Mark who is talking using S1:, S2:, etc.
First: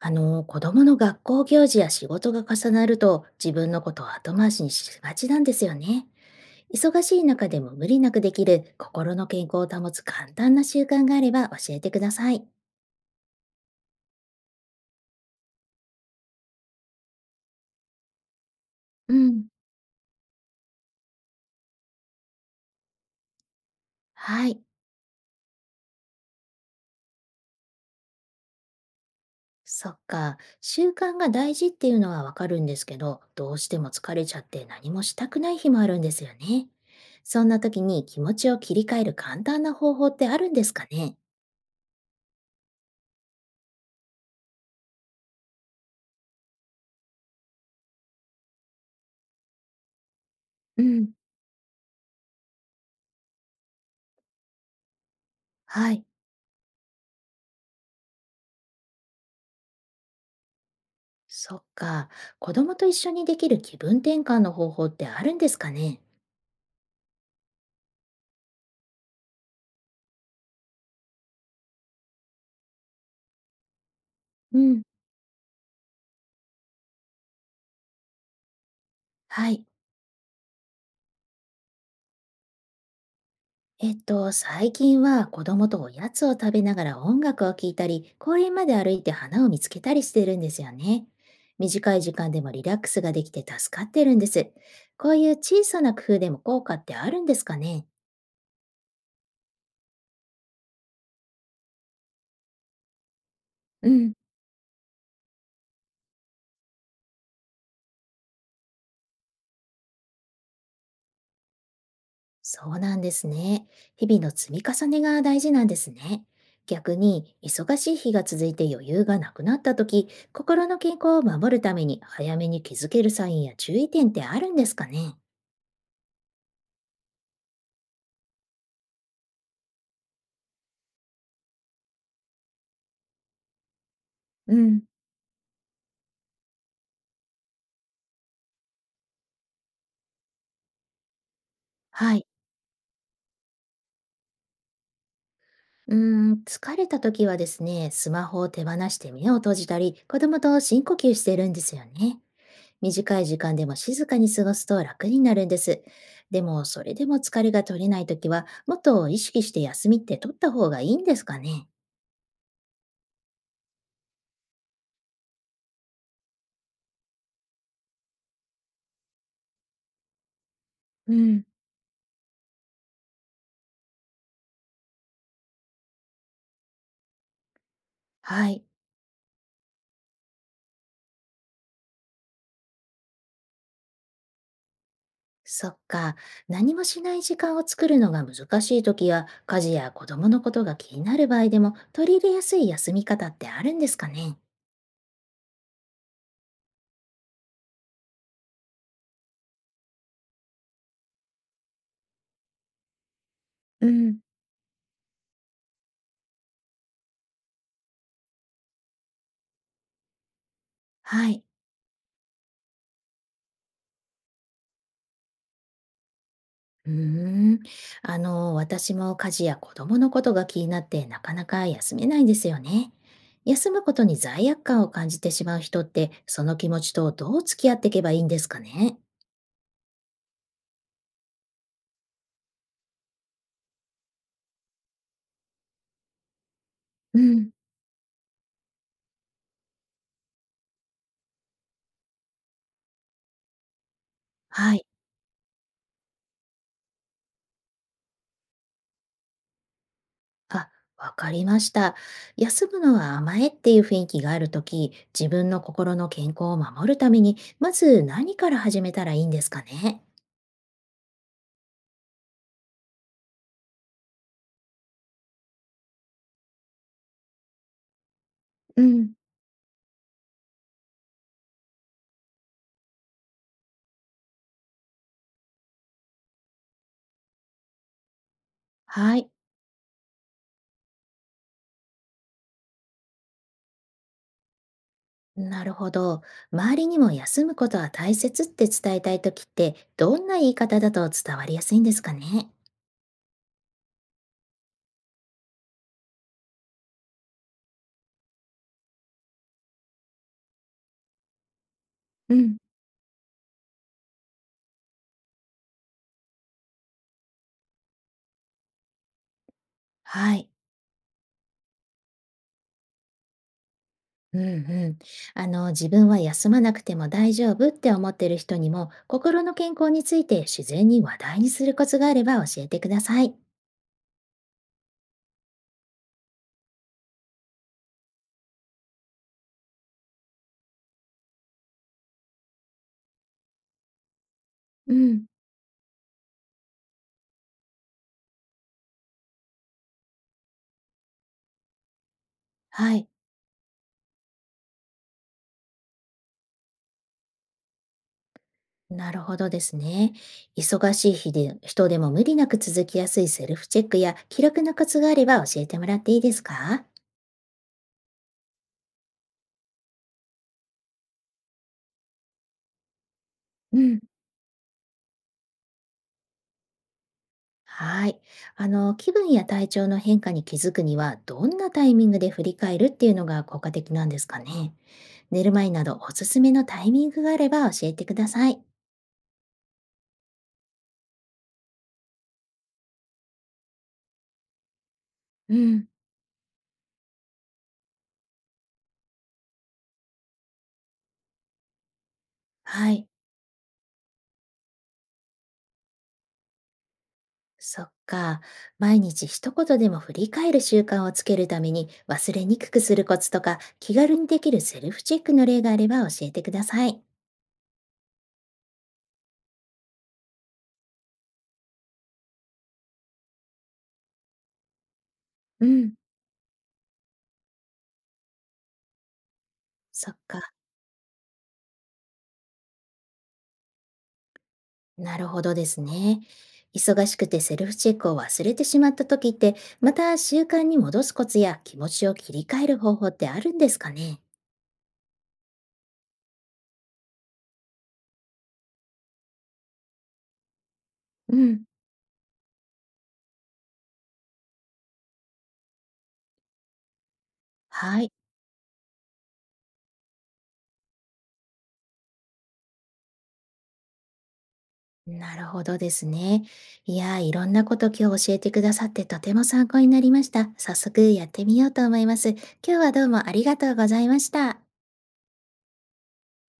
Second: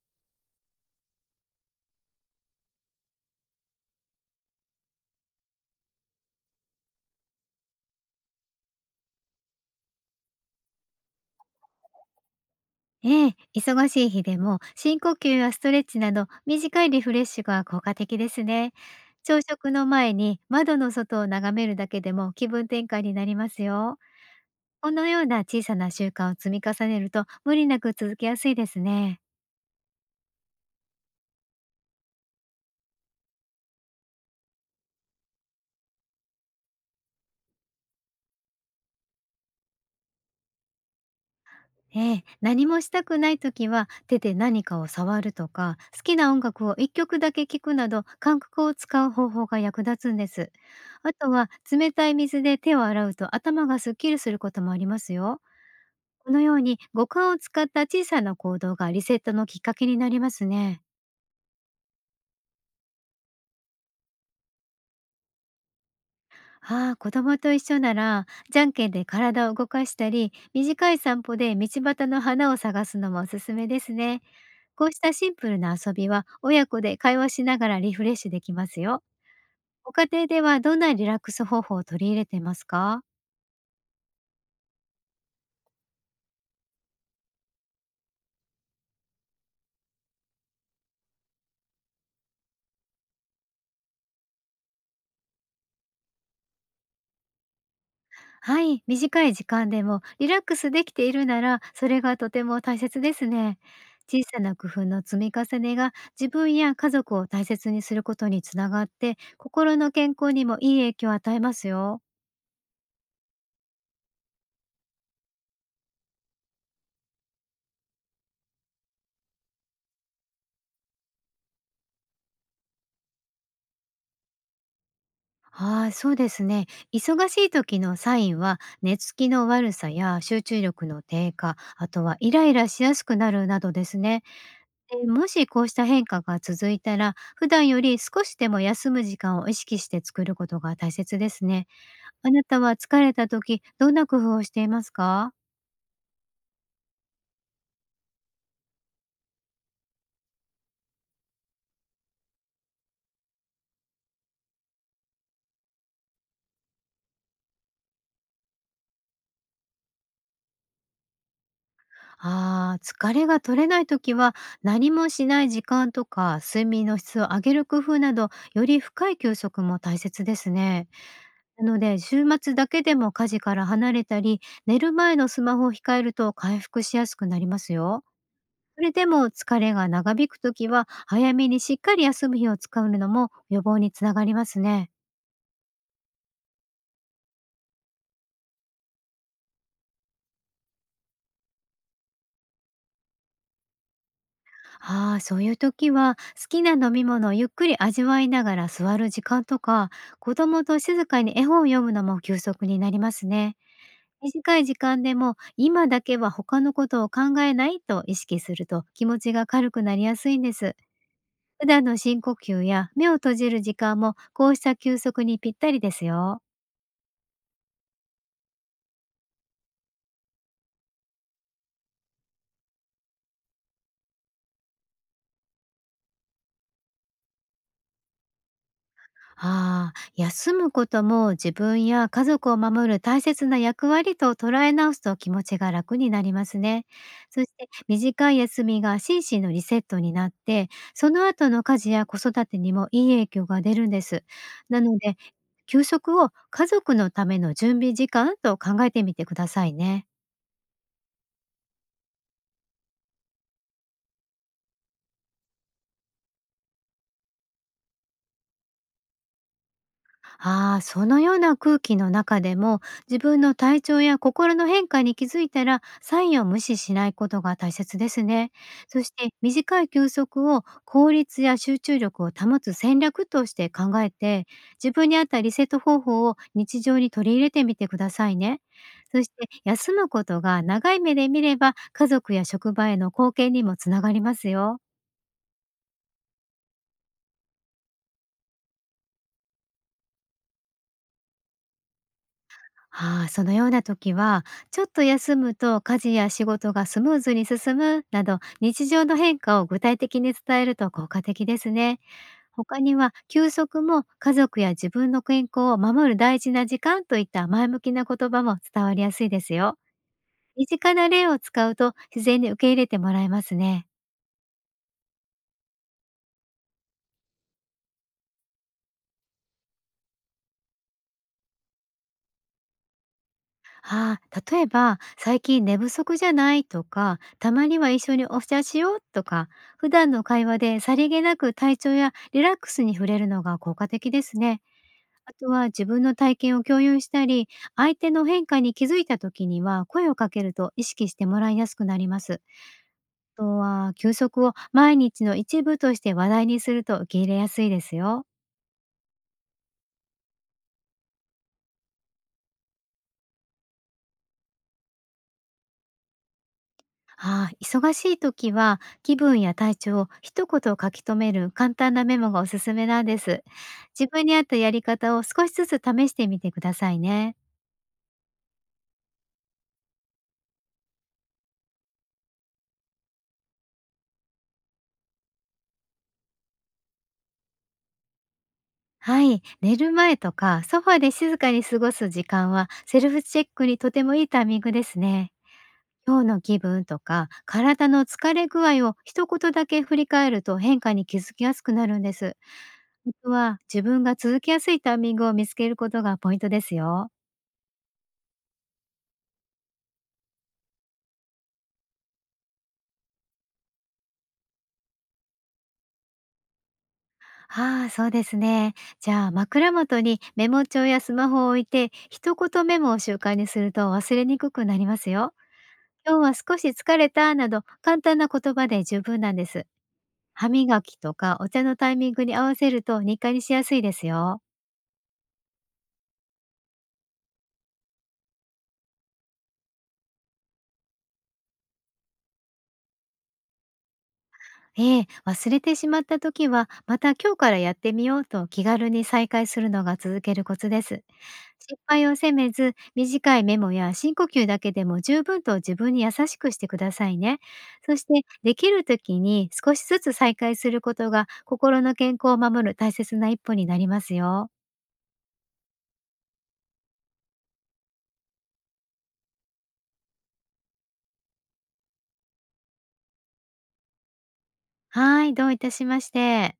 S1: 子供の学校行事や仕事が重なると自分のことを後回しにしがちなんですよね。忙しい中でも無理なくできる心の健康を保つ簡単な習慣があれば教えてください。
S2: ええ、忙しい日でも深呼吸やストレッチなど短いリフレッシュが効果的ですね。
S1: う
S2: 朝
S1: ん、
S2: 食の前に窓の外を眺めるだけでも気分転換になりますよ。
S1: はい。
S2: このような小さな習慣を積み重ねると無理なく続けやすいですね。
S1: そっか。習慣が大事っていうのはわかるんですけど、どうしても疲れちゃって何もしたくない日もあるんですよね。そんな時に気持ちを切り替える簡単な方法ってあるんですかね？
S2: ええ、何もしたくない時は手で何かを触るとか好きな音楽を一曲だけ聴くなど感覚を使う方法が役立つんです。
S1: うん。
S2: あとは冷たい水で手を洗うと頭がすっきりすることもありますよ。
S1: はい。
S2: このように五感を使った小さな行動がリセットのきっかけになりますね。
S1: そっか。子供と一緒にできる気分転換の方法ってあるんですかね？
S2: ああ、子供と一緒なら、じゃんけんで体を動かしたり、短い散歩で道端の花を探すのもおすすめですね。
S1: うん、
S2: こうしたシンプルな遊びは、親子で会話しながらリフレッシュできますよ。
S1: はい。
S2: ご家庭ではどんなリラックス方法を取り入れてますか？
S1: 最近は子供とおやつを食べながら音楽を聴いたり、公園まで歩いて花を見つけたりしてるんですよね。短い時間でもリラックスができて助かってるんです。こういう小さな工夫でも効果ってあるんですかね？
S2: はい、短い時間でもリラックスできているなら、それがとても大切ですね。
S1: うん。
S2: 小さな工夫の積み重ねが自分や家族を大切にすることにつながって、心の健康にもいい影響を与えますよ。
S1: そうなんですね。日々の積み重ねが大事なんですね。逆に、忙しい日が続いて余裕がなくなった時、心の健康を守るために早めに気づけるサインや注意点ってあるんですかね？
S2: はい、そうですね。忙しい時のサインは、寝つきの悪さや集中力の低下、あとはイライラしやすくなるなどですね。
S1: うん、
S2: でもしこうした変化が続いたら、普段より少しでも休む時間を意識して作ることが大切ですね。
S1: はい。
S2: あなたは疲れた時、どんな工夫をしていますか？
S1: うーん、疲れた時はですね、スマホを手放して目を閉じたり、子供と深呼吸してるんですよね。短い時間でも静かに過ごすと楽になるんです。でも、それでも疲れが取れない時は、もっと意識して休みって取った方がいいんですかね？
S2: あー、疲れが取れない時は、何もしない時間とか、睡眠の質を上げる工夫など、より深い休息も大切ですね。
S1: うん、
S2: なので、週末だけでも家事から離れたり、寝る前のスマホを控えると回復しやすくなりますよ。
S1: はい。
S2: それでも疲れが長引くときは、早めにしっかり休む日を使うのも予防につながりますね。
S1: そっか。何もしない時間を作るのが難しい時や、家事や子供のことが気になる場合でも、取り入れやすい休み方ってあるんですかね？
S2: ああ、そういうときは、好きな飲み物をゆっくり味わいながら座る時間とか、子供と静かに絵本を読むのも休息になりますね。
S1: うん、
S2: 短い時間でも今だけは他のことを考えないと意識すると気持ちが軽くなりやすいんです。
S1: はい。
S2: 普段の深呼吸や目を閉じる時間もこうした休息にぴったりですよ。
S1: うーん。私も家事や子供のことが気になって、なかなか休めないんですよね。休むことに罪悪感を感じてしまう人って、その気持ちとどう付き合っていけばいいんですかね？
S2: ああ、休むことも自分や家族を守る大切な役割と捉え直すと気持ちが楽になりますね。
S1: う
S2: そし
S1: ん。
S2: て、短い休みが心身のリセットになって、その後の家事や子育てにもいい影響が出るんです。
S1: は
S2: な
S1: い。
S2: ので、休息を家族のための準備時間と考えてみてくださいね。
S1: あ、わかりました。休むのは甘えっていう雰囲気があるとき、自分の心の健康を守るために、まず何から始めたらいいんですかね。
S2: ああ、そのような空気の中でも、自分の体調や心の変化に気づいたらサインを無視しないことが大切ですね。
S1: う
S2: そし
S1: ん、
S2: て、短い休息を効率や集中力を保つ戦略として考えて、自分に合ったリセット方法を日常に取り入れてみてくださいね。
S1: は
S2: そし
S1: い、
S2: て、休むことが長い目で見れば家族や職場への貢献にもつながりますよ。
S1: なるほど。周りにも休むことは大切って伝えたいときって、どんな言い方だと伝わりやすいんですかね。
S2: ああ、そのような時は、ちょっと休むと家事や仕事がスムーズに進むなど、日常の変化を具体的に伝えると効果的ですね。
S1: うん、
S2: 他には、休息も家族や自分の健康を守る大事な時間といった前向きな言葉も伝わりやすいですよ。
S1: はい。
S2: 身近な例を使うと自然に受け入れてもらえますね。
S1: うんうん。自分は休まなくても大丈夫って思ってる人にも、心の健康について自然に話題にするコツがあれば教えてください。
S2: ああ、例えば「最近寝不足じゃない？」とか「たまには一緒にお茶しよう」とか、普段の会話でさりげなく体調やリラックスに触れるのが効果的ですね。
S1: うん。
S2: あとは、自分の体験を共有したり、相手の変化に気づいた時には声をかけると意識してもらいやすくなります。
S1: はい。
S2: あとは、休息を毎日の一部として話題にすると受け入れやすいですよ。
S1: なるほどですね。忙しい日で人でも無理なく続きやすいセルフチェックや気楽なコツがあれば教えてもらっていいですか？
S2: ああ、忙しい時は気分や体調を一言書き留める簡単なメモがおすすめなんです。
S1: うん、
S2: 自分に合ったやり方を少しずつ試してみてくださいね。
S1: はい。気分や体調の変化に気づくには、どんなタイミングで振り返るっていうのが効果的なんですかね。寝る前などおすすめのタイミングがあれば教えてください。
S2: はい、寝る前とかソファで静かに過ごす時間はセルフチェックにとてもいいタイミングですね。
S1: うん、
S2: 今日の気分とか体の疲れ具合を一言だけ振り返ると変化に気づきやすくなるんです。
S1: はい。
S2: 僕は、自分が続きやすいタイミングを見つけることがポイントですよ。
S1: そっか。毎日一言でも振り返る習慣をつけるために忘れにくくするコツとか気軽にできるセルフチェックの例があれば教えてください。
S2: ああ、そうですね。じゃあ、枕元にメモ帳やスマホを置いて、一言メモを習慣にすると忘れにくくなりますよ。
S1: うん、
S2: 今日は少し疲れたなど、簡単な言葉で十分なんです。
S1: そっ
S2: 歯
S1: か。
S2: 磨きとかお茶のタイミングに合わせると日課にしやすいですよ。
S1: なるほどですね。忙しくてセルフチェックを忘れてしまった時って、また習慣に戻すコツや気持ちを切り替える方法ってあるんですかね？
S2: ええ、忘れてしまった時は、また今日からやってみようと気軽に再開するのが続けるコツです。
S1: うん、
S2: 失敗を責めず、短いメモや深呼吸だけでも十分と自分に優しくしてくださいね。そ
S1: は
S2: して、
S1: い。
S2: できる時に少しずつ再開することが、心の健康を守る大切な一歩になりますよ。
S1: なるほどですね。いやー、いろんなこと今日教えてくださってとても参考になりました。早速やってみようと思います。今日はどうもありがとうございました。
S2: はい、どういたしまして。